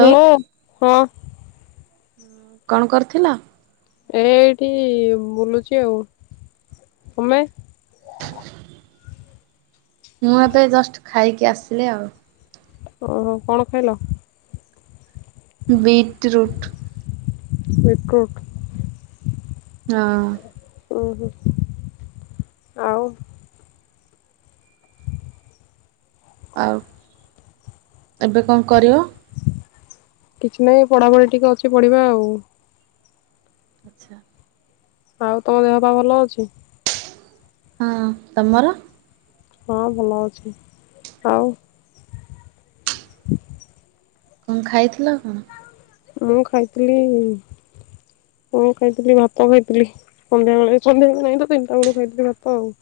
Hello ହଁ। କଣ କରୁଥିଲ। ଏ ଏଇଠି ବୁଲୁଛି ଆଉ। ତମେ? ମୁଁ ଏବେ ଜଷ୍ଟ ଖାଇକି ଆସିଲି ଆଉ। ଓହୋ କଣ ଖାଇଲ। ବିଟ୍ରୁଟ୍। ବେକକ୍ ହଁ ଓହ। ଆଉ। ଆଉ ଏବେ କଣ କରିବ। କିଛି ନାହିଁ ପଢାପଢି ଟିକେ ଅଛି ପଢିବା ଆଉ। ଆଚ୍ଛା। ଆଉ ତମ ଦେହ ପା ଭଲ ଅଛି। ହଁ ତମର? ହଁ ଭଲ ଅଛି ଆଉ। କଣ ଖାଇଥିଲ? ମୁଁ ଖାଇଥିଲି ମୁଁ ଖାଇଥିଲି ଭାତ ଖାଇଥିଲି ସନ୍ଧ୍ୟାବେଳେ ସନ୍ଧ୍ୟାବେଳେ ନହିଁ ତ ତିନିଟା ବେଳୁ ଖାଇଥିଲି ଭାତ ଆଉ।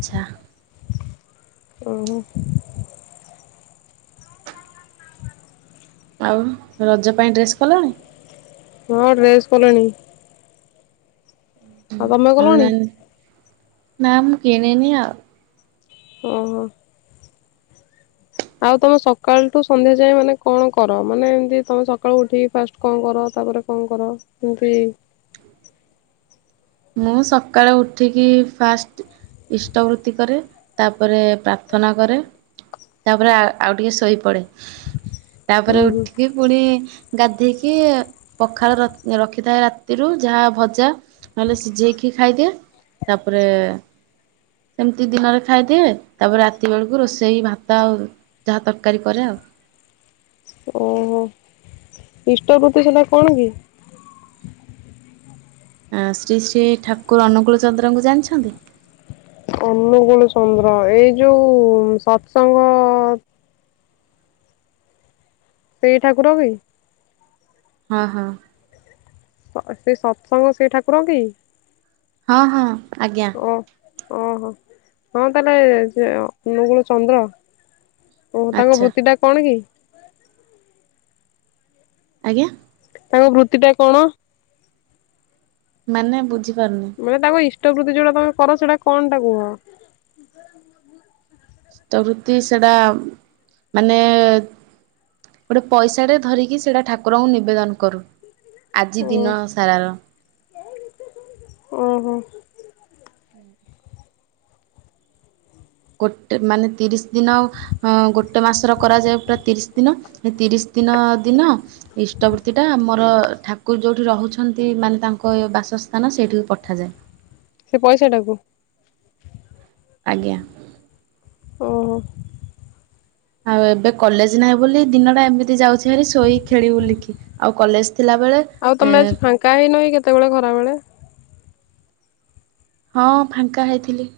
ଆଚ୍ଛା। ଓ ଆଉ ରଜ ପାଇଁ ଡ୍ରେସ୍ କଲଣି। ହଁ ଡ୍ରେସ୍ କଲଣି। ଆଉ ତମେ କଲଣି। ଅନଲାଇନ୍ ନା ମୁଁ କିଣିନି ଆଉ। ଓ ହୋ। ଆଉ ତମେ ସକାଳ ଠୁ ସନ୍ଧ୍ୟା ଯାଏ ମାନେ କଣ କର। ମାନେ ଏମତି ତମେ ସକାଳୁ ଉଠିକି ଫାଷ୍ଟ କଣ କର ତାପରେ କଣ କର ଏମତି। ମୁଁ ସକାଳୁ ଉଠିକି ଫାଷ୍ଟ ଇଷ୍ଟବୃତ୍ତି କରେ ତାପରେ ପ୍ରାର୍ଥନା କରେ ତାପରେ ଆଉ ଟିକେ ଶୋଇପଡ଼େ। ଉୁଁ ତାପରେ ହୁଁ ଉଠିକି ପୁଣି ଗାଧେଇକି ପଖାଳ ରଖିଥାଏ ରାତିରୁ ଯାହା ଭଜା ନହେଲେ ସିଝେଇକି ଖାଇଦିଏ। ତାପରେ ସେମିତି ଦିନରେ ଖାଇଦିଏ ତାପରେ ରାତି ବେଳକୁ ରୋଷେଇ ଭାତ ଆଉ ଯାହା ତରକାରୀ କରେ ଆଉ। ଓହୋ ଇଷ୍ଟର [inaudible] ତୁ ସେଟା କଣ କି ଶ୍ରୀ ଶ୍ରୀ ଠାକୁର ଅନୁକୂଳ ଚନ୍ଦ୍ରଙ୍କୁ ଜାଣିଛନ୍ତି। ଅନୁଗୁଳ ଚନ୍ଦ୍ର ଏଇ ଯୋଉ ସତ୍ସଙ୍ଗ ସେଇ ଠାକୁର କି? ହଁ ହଁ। ସେ ସତ୍ସଙ୍ଗ ସେ ଠାକୁର କି। ହଁ ହଁ। ଆଜ୍ଞା। ଓ ଓହୋ ହଁ ତାହେଲେ ସେ ଅନୁଗୁଳୂ ଚନ୍ଦ୍ର। ଓ ତାଙ୍କ ଆଚ୍ଛା ବୃତ୍ତି ଟା କଣ କି। ଆଜ୍ଞା। ତାଙ୍କ ବୃତ୍ତି ଟା କଣ। ମାନେ ବୁଝି ମାନେ ତାକୁ ଟବୃତ୍ତି ଯୋଉଟା ତମେ କର ସେଇଟା କଣ ଟା କୁହ। ବୃତ୍ତି ସେଟା ମାନେ ଗୋଟେ ପଇସାଟେ ଧରିକି ସେଇଟା ଠାକୁରଙ୍କୁ ନିବେଦନ କରୁ। ଆଜି ଓ ଦିନ ସାରା। ଓହୋ [inaudible] ଗୋଟେ ମାନେ ତିରିଶ ଦିନ ଅଂଅଂ ଗୋଟେ ମାସର କରାଯାଏ ପୁରା ତିରିଶ ଦିନ ତିରିଶ ଦିନ ଦିନ ଇଷ୍ଟବୃର୍ତ୍ତିଟା ମୋର ଠାକୁର ଯୋଉଠି ରହୁଛନ୍ତି। ମାନେ ତାଙ୍କ ବାସସ୍ଥାନ ସେଇଠିକୁ ପଠାଯାଏ। ସେ ପଇସା ଟାକୁ। ଆଜ୍ଞା। ଓହୋ। ଆଉ ଏବେ କଲେଜ ନାହିଁ ବୋଲି ଦିନଟା ଏମିତି ଯାଉଛି। ହାରି ଶୋଇ ଖେଳିବୁଲିକି ଆଉ କଲେଜ ଥିଲାବେଳେ ଆଉ ଏ ତମେ ଆଜି ଫାଙ୍କା ହେଇନ କେତେବେଳେ ଖରାବେଳେ। ହଁ ଫାଙ୍କା ହେଇଥିଲି।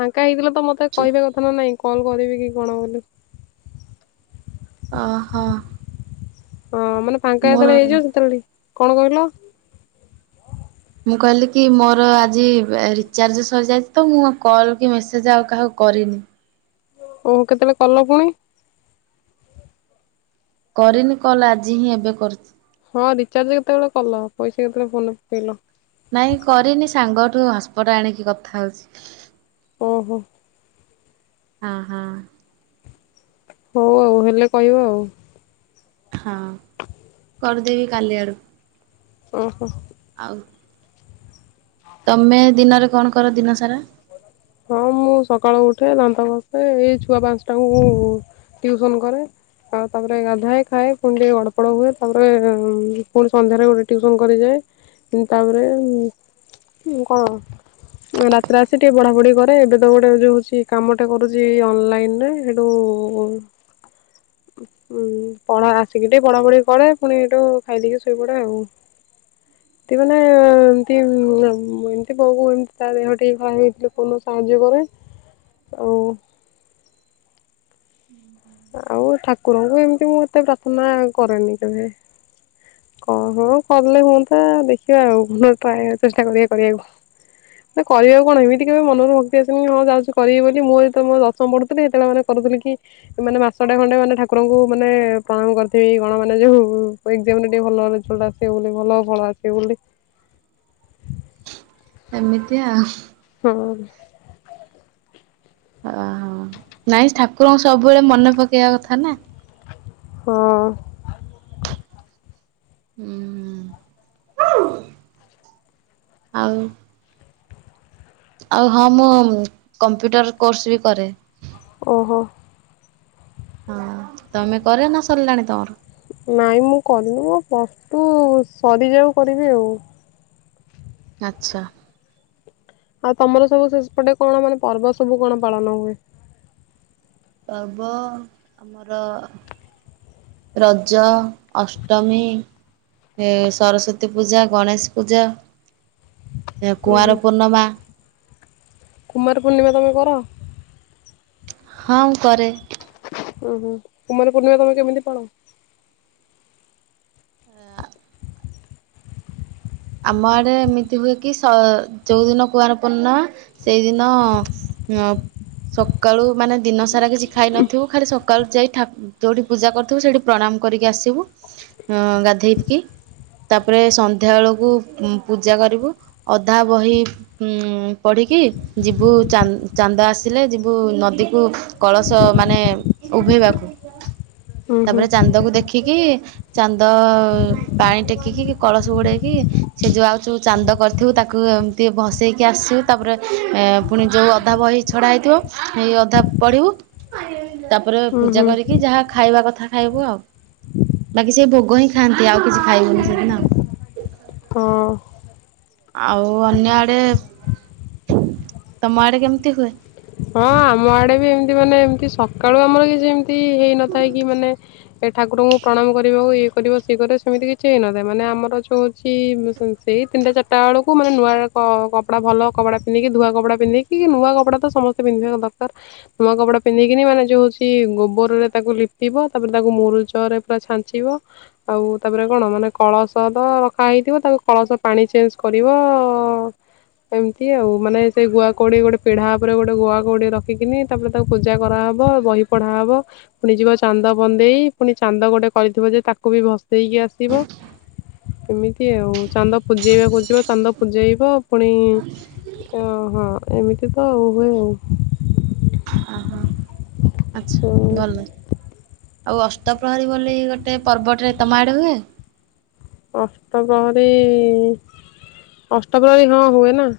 ଫାଙ୍କା ହେଇଥିଲ ତ ମତେ ଚୁ କହିବା କଥା ନା ନାଇଁ। କଲ୍ କରିବି କି କଣ ବୋଲି। ଅ ହ ହଁ ମାନେ ଫାଙ୍କା ଯେତେଳେ ହେଇଯିବ ସେତେବେଳେ କଣ କହିଲ। ମୁଁ କହିଲି କି ମୋର ଆଜି ଏ ରିଚାର୍ଜ ସରିଯାଇଛି। ତ ମୁଁ କଲ୍ କି ମେସେଜ ଆଉ କାହାକୁ କରିନି ଓହୋ କେତେବେଳେ କଲ ପୁଣି। କରିନି କଲ ଆଜି ହିଁ ଏବେ କରୁଛି। ହଁ ରିଚାର୍ଜ କେତେବେଳେ କଲ ପଇସା କେତେବେଳେ ଫୋନ୍ ରେ ପକଇଲ। ନାଇଁ କରିନି ସାଙ୍ଗଠୁ ହଟ୍ସପଟ ଆଣିକି କଥା ହଉଛି। ଓ ହୋ। ହଁ ହଁ। ହଉ ଆଉ ହେଲେ କହିବ ଆଉ ହଁ। କରିଦେବି କାଲି ଆଡ଼କୁ। ଓହୋ। ଆଉ। ତମେ ଦିନରେ କଣ କର ଦିନ ସାରା। ହଁ ମୁଁ ସକାଳୁ ଉଠେ ଦାନ୍ତ ଘସେ ଏଇ ଛୁଆ ପାଞ୍ଚଟାଙ୍କୁ ଟିଉସନ କରେ। ଆଉ ତାପରେ ଗାଧାଏ ଖାଏ ପୁଣି ଟିକେ ଗଡ଼ପଡ଼ ହୁଏ ତାପରେ ପୁଣି ସନ୍ଧ୍ୟାରେ ଗୋଟେ ଟିଉସନ୍ କରିଯାଏ। ତାପରେ କଣ ରାତିରେ ଆସି ଟିକେ ବଢ଼ାପଢ଼ି କରେ ଏବେ ତ ଗୋଟେ ଯୋଉ ହଉଛି କାମଟେ କରୁଛି। ଅନଲାଇନରେ ସେଠୁ ପଢ ଆସିକି ଟିକେ ପଢାପଢି କରେ ପୁଣି ଏଠୁ ଖାଇଦକି ଶୋଇପଡ଼େ। ଆଉ ଏଠ ମାନେ ଏମତି ଏମିତି ବୋଉ ଏମତି ତା ଦେହ ଟିକେ ଖରାପ ହେଇଥିଲା। ପୁଲ୍ ସାହାଯ୍ୟ କରେ ଆଉ ଆଉ ଠାକୁରଙ୍କୁ ଏମିତି ମୁଁ ଏତେ ପ୍ରାର୍ଥନା କରେନି କେବେ। କ ହଁ କରଲେ ହୁଅତା ଦେଖିବା ଆଉ ଟ ଚେଷ୍ଟା କରିବା କରିବାକୁ। ନା କରିବା କଣ ଏମତି କେବେ ମନରୁ ସି ହଁ ଯାଉଛି କରିବି ବୋଲି ମୁଁ ଯ ଦଶମ ପଢୁଥିଲି ସେତେବେଳେ ମାନେ କରୁଥିଲ କି ମାନେ ମାସଟା ଖଣ୍ଡେ ମାନେ ଠାକୁରଙ୍କୁ ମାନେ ପ୍ରଣାମ କରିଥିବି ଗଣ ମାନେ ଯୋଉ ଭଲରେଲଟ ଆସ ବୋଲି ଭଲ ଫଳ ଅସି ବ ବୋଲି। ଏମିତିଆ। ହଁ [inaudible] ଓହୋ ନାଇଁ ଠାକୁରଙ୍କୁ ସବୁବେଳେ ମନେ ପକେଇବା କଥା ନା। ହଁ। [inaudible] ହୁଁ। ଆଉ ଆଉ ହଁ ମୁଁ କମ୍ପ୍ୟୁଟର କୋର୍ସ ବି କରେ। ଓହୋ। ହଁ ତମେ କରେ ନା ସରିଲାଣି ତମର। ନାଇଁ ମୁଁ କନୁ ମୋ ପଷ୍ଟୁ ସରିଯାଉ କରିବି ଆଉ। ଆଚ୍ଛା। [inaudible] ଆଉ ତମର ସବୁ ଶେଷପଟେ କଣ ମାନେ ପର୍ବ ସବୁ କଣ ପାଳନ ହୁଏ। ପର୍ବ ଆମର ରଜ ଅଷ୍ଟମୀ ସରସ୍ଵତୀ ପୂଜା ଗଣେଶ ପୂଜା। ଉଁ ହୁଁ କୁଆଁର ପୂର୍ଣ୍ଣିମା। କୁମାର ପୂର୍ଣ୍ଣିମା ତୁମେ କର। ହଁ କରେ। ଓହୋ କୁମାର ପୂର୍ଣ୍ଣିମା ତମେ କେମିତି ପାଳ। ଆମ ଆଡ଼େ ଏମିତି ହୁଏ କି ସ ଯଉଁଦିନ କୁଆର ପୂର୍ଣ୍ଣିମା ସେଇଦିନ ସକାଳୁ ମାନେ ଦିନ ସାରା କିଛି ଖାଇନଥିବୁ ଖାଲି ସକାଳୁ ଯାଇ ଯଉଠି ପୂଜା କରିଥିବୁ ସେଇଠି ପ୍ରଣାମ କରିକି ଆସିବୁ ଗାଧୋଇକି ତାପରେ ସନ୍ଧ୍ୟାବେଳକୁ ବୁ ପୂଜା କରିବୁ ଅଧା ବହି ଉ ପଢ଼ିକି ଯିବୁ ଚା ଚାନ୍ଦ ଆସିଲେ ଯିବୁ ନଦୀକୁ କଳସ ମାନେ ଉଭେଇବାକୁ। ହୁଁ ତାପରେ ଚାନ୍ଦକୁ ଦେଖିକି ଚାନ୍ଦ ପାଣି ଟେକିକି କଳସ ବୁଡ଼େଇକି ସେ ଯୋଉ ଆଉ ଯୋଉ ଚାନ୍ଦ କରିଥିବୁ ତାକୁ ଏମିତି ଭସେଇକି ଆସିବୁ ତାପରେ ପୁଣି ଯୋଉ ଅଧା ବହି ଛଡ଼ା ହେଇଥିବ ହେଇ ଅଧା ପଢ଼ିବୁ। ତାପରେ ହୁଁ ପୂଜା ହୁଁ କରିକି ଯାହା ଖାଇବା କଥା ଖାଇବୁ ଆଉ ବାକି ସେଇ ଭୋଗ ହିଁ ଖାଆନ୍ତି ଆଉ କିଛି ଖାଇବୁନି ସେଦିନ। ହଁ। ଆଉ ଅନ୍ୟ ଆଡ଼େ ତମ ଆଡେ କେମିତି ହୁଏ। ହଁ ଆମ ଆଡ଼େ ବି ଏମତି ମାନେ ଏମିତି ସକାଳୁ ଆମର କି ଯେମତି ଏ ହେଇ ନଥାଏ କି ମାନେ ଏ ଠାକୁରଙ୍କୁ ପ୍ରଣାମ କରିବାକୁ ଇଏ କରିବ ସିଏ କରିବା ସେମିତି କିଛି ହେଇନଥାଏ ମାନେ ଆମର ଯେଉ ହେଉଛି ସେଇ ତିନିଟା ଚାରିଟା ବେଳକୁ ମାନେ ନୂଆ କପଡ଼ା ଭଲ କପଡ଼ା ପିନ୍ଧିକି ଧୂୁଆ କପଡ଼ା ପିନ୍ଧିକି ନୂଆ କପଡ଼ା ତ ସମସ୍ତେ ପିନ୍ଧିବା ଦରକାର ନୂଆ କପଡ଼ା ପିନ୍ଧିକିନି ମାନେ ଯେଉ ହେଉଛି ଗୋବରରେ ତାକୁ ଲିପିବ ତାପରେ ତାକୁ ମୁରୁଚରେ ପୁରା ଛାଞ୍ଚିବ ଆଉ ତାପରେ କଣ ମାନେ କଳସ ତ ରଖାହଇଥିବ ତାକୁ କଳସ ପାଣି ଚେଞ୍ଜ କରିବ ଏମିତି ଆଉ ମାନେ ସେ ଗୁଆ କଉଡ଼ି ଗୋଟେ ପିଢ଼ା ଉପରେ ଗୋଟେ ଗୋଟେ ଗୁଆକୁଉଠଏ ରଖିକିନି ତାପରେ ତାକୁ ପୂଜା କରାହେବ ବହି ପଢ଼ାହବ ପୁଣି ଯିବ ଚାନ୍ଦ ବନ୍ଦେଇ ପୁଣି ଚାନ୍ଦ ଗୋଟେ କରିଥିବ ଯେ ତାକୁ ବି ଭସେଇକି ଆସିବ ଏମିତି ଆଉ ଚାନ୍ଦ ପୂଜେଇବାକୁ ଯିବ ଚାନ୍ଦ ପୂଜେଇବ ପୁଣି ହଁ ଏମିତି ତ ଆଉ। ହୁଅ ଓହୋ [inaudible] ଆଚ୍ଛା ଭଲ। ଆଉ ଅସ୍ତପ୍ରହରୀ ବୋଲି ଗୋଟେ ପର୍ବଟରେ ତମା ଆଡ଼େ ହୁଏ। ଅଷ୍ଟ ପ୍ର୍ରହରୀ ଅଷ୍ଟବ୍ରହରୀ ହଁ ହୁଏ ନା। [inaudible]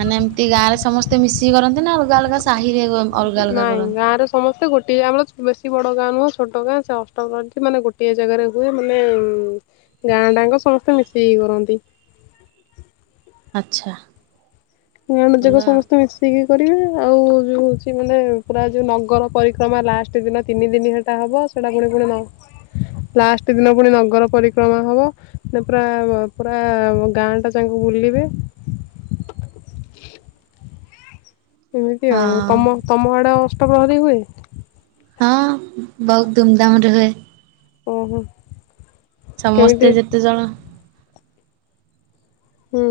ମାନେ ଏମିତି ଗାଁ ରେ ସମସ୍ତେ ମିଶିକି କରନ୍ତି ନା ଆଉ ଅଲଗା ଅଲଗା ସାହିରେ ଅଲଗା ଅଲଗା କରନ୍ତି। ଟିଏ ଆମଳ ବେଶୀ ବଡ ଗାଁ ନୁହଁ ଛୋଟ ଗାଁ ସେ ଅଷ୍ଟମ ପ ମାନେ ଗୋଟିଏ ଜାଗାରେ ହୁଏ ମାନେ ଗାଁ ଟାଙ୍କ ସମସ୍ତେ ମିଶିକି କରନ୍ତି। ଆଚ୍ଛା ଗାଣ ଭଲ ଯକ ସମସ୍ତେ ମିଶେଇକି କରିବେ ଆଉ ଯୋଉ ହଉଛି ମାନେ ପୁରା ଯୋଉ ନଗର ପରିକ୍ରମା ଲାଷ୍ଟ ଦିନ ତିନି ଦିନ ସେଟା ହବ ସେଟା ପୁଣି ପୁଣି ଲାଷ୍ଟ ଦିନ ପୁଣି ନଗର ପରିକ୍ରମା ହବ ନା ପୁରା ପୁରା ଗାଁ ଟା ତାଙ୍କୁ ବୁଲିବେ ଏମିତି ଆଉ ହଁ। ତମ ତମ ଆଡ଼ ପ୍ରହଦୀ ହୁଏ ହଁ ବହୁତ ଧୁମ ଧାମ ରହେ ଓହୋ କେମିତି ସମସ୍ତେ ଯେତେ ଜଣ ହୁଁ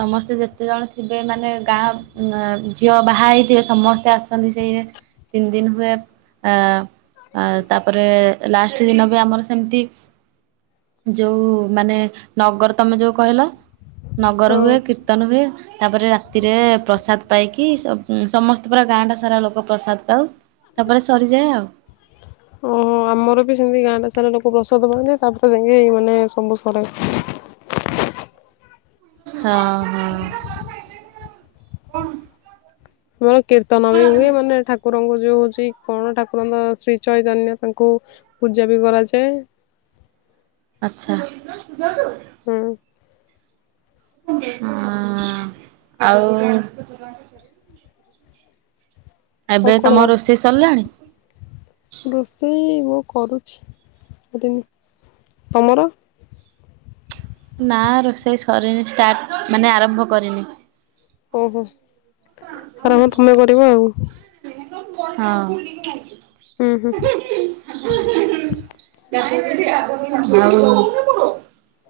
ସମସ୍ତେ ଯେତେ ଜଣ ଥିବେ ମାନେ ଗାଁ ଝିଅ ବାହା ହେଇଥିବେ ସମସ୍ତେ ଆସନ୍ତି ସେଇରେ ତିନି ଦିନ ହୁଏ, ତାପରେ ଲାଷ୍ଟ ଦିନ ବି ଆମର ସେମିତି ଯୋଉ ମାନେ ନଗର ତମେ ଯୋଉ କହିଲ ଘର ହଁ ହୁଏ, କୀର୍ତନ ହୁଏ। ତାପରେ ରାତିରେ ପ୍ରସାଦ ପାଇକି ସମସ୍ତେ ପୁରା ଗାଁ ଟା ସାରା ଲୋକ ପ୍ରସାଦ ପାଉ। ତାପରେ ସରିଯାଏ ଆଉ। ଓହୋ ଆମର ବି ସେମତି ଗାଁଟା ସାରା ଲୋକ ପ୍ରସାଦ ପାଆନ୍ତି ତାପରେ ସେି ମାନେ ସବୁ ସରେ ହଁ ହଁ। ହଁ କୀର୍ତ୍ନ ବି ହୁଏ ମାନେଠ ଠାକୁରଙ୍କ ଯୋଉ ହଉଛି କଣ ଠାକୁରଙ୍କ ଶ୍ରୀ ଚୈତନ୍ୟ ତାଙ୍କୁ ପୂଜା ବି କରାଯାଏ। ଆଚ୍ଛା ହୁଁ ହଁ ଆଉ। ଆଉ ଏବେ କଣ ତମ ତ ରୋଷେଇ ସରିଲାଣି। ରୋଷେଇ ମୁଁ କରୁଛି ତମର। ନା ରୋଷେଇ ସରିନି ଷ୍ଟାର୍ଟ ମାନେ ଆରମ୍ଭ କରିନି। ଓହୋ। ଆରମ ତମେ କର ଆଉ। ହୁଁ ହୁଁ ହଁ [inaudible] [inaudible]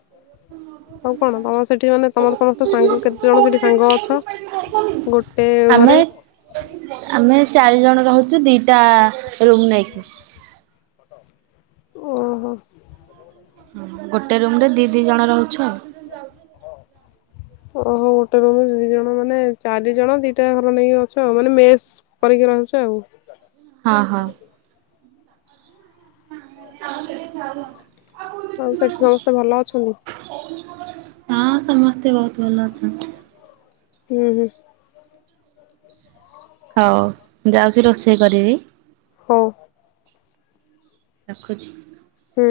ଆଉ କଣ ତମ ସେଠି ମାନେ ତମର ସମସ୍ତ ସାଙ୍ଗ କେତେ ଜଣ ସେଠି ସାଙ୍ଗ ଅଛି ଗୋଟେ ଘରେ ଆମେ ଆମେ ଚାରି ଜଣ ରହୁଛୁ ଦିଟା ରୁମ୍ ନାଇକି ଓହୋ। ଗୋଟେ ରୁମ ରେ ଦି ଦି ଜଣ ରହୁଛ ଓହୋ ଗୋଟେ ରୁମ ଦି ଜଣ ମାନେ ଚାରି ଜଣ ଦିଟା ଘର ନେଇକି ଅଛ ଆଉ ମାନେ ମେସ୍ କରିକି ରହୁଛ ଆଉ। ଆହ ହ ଆମ ଆଉ ସେଠି ସମସ୍ତେ ଭଲ ଅଛନ୍ତି। ହଁ ସମସ୍ତେ ବହୁତ ଭଲ ଅଛନ୍ତି ହୁଁ ହୁଁ। ହଉ ଯାଉଛି ରୋଷେଇ କରିବି ହଁ ରଖୁଛି ହୁଁ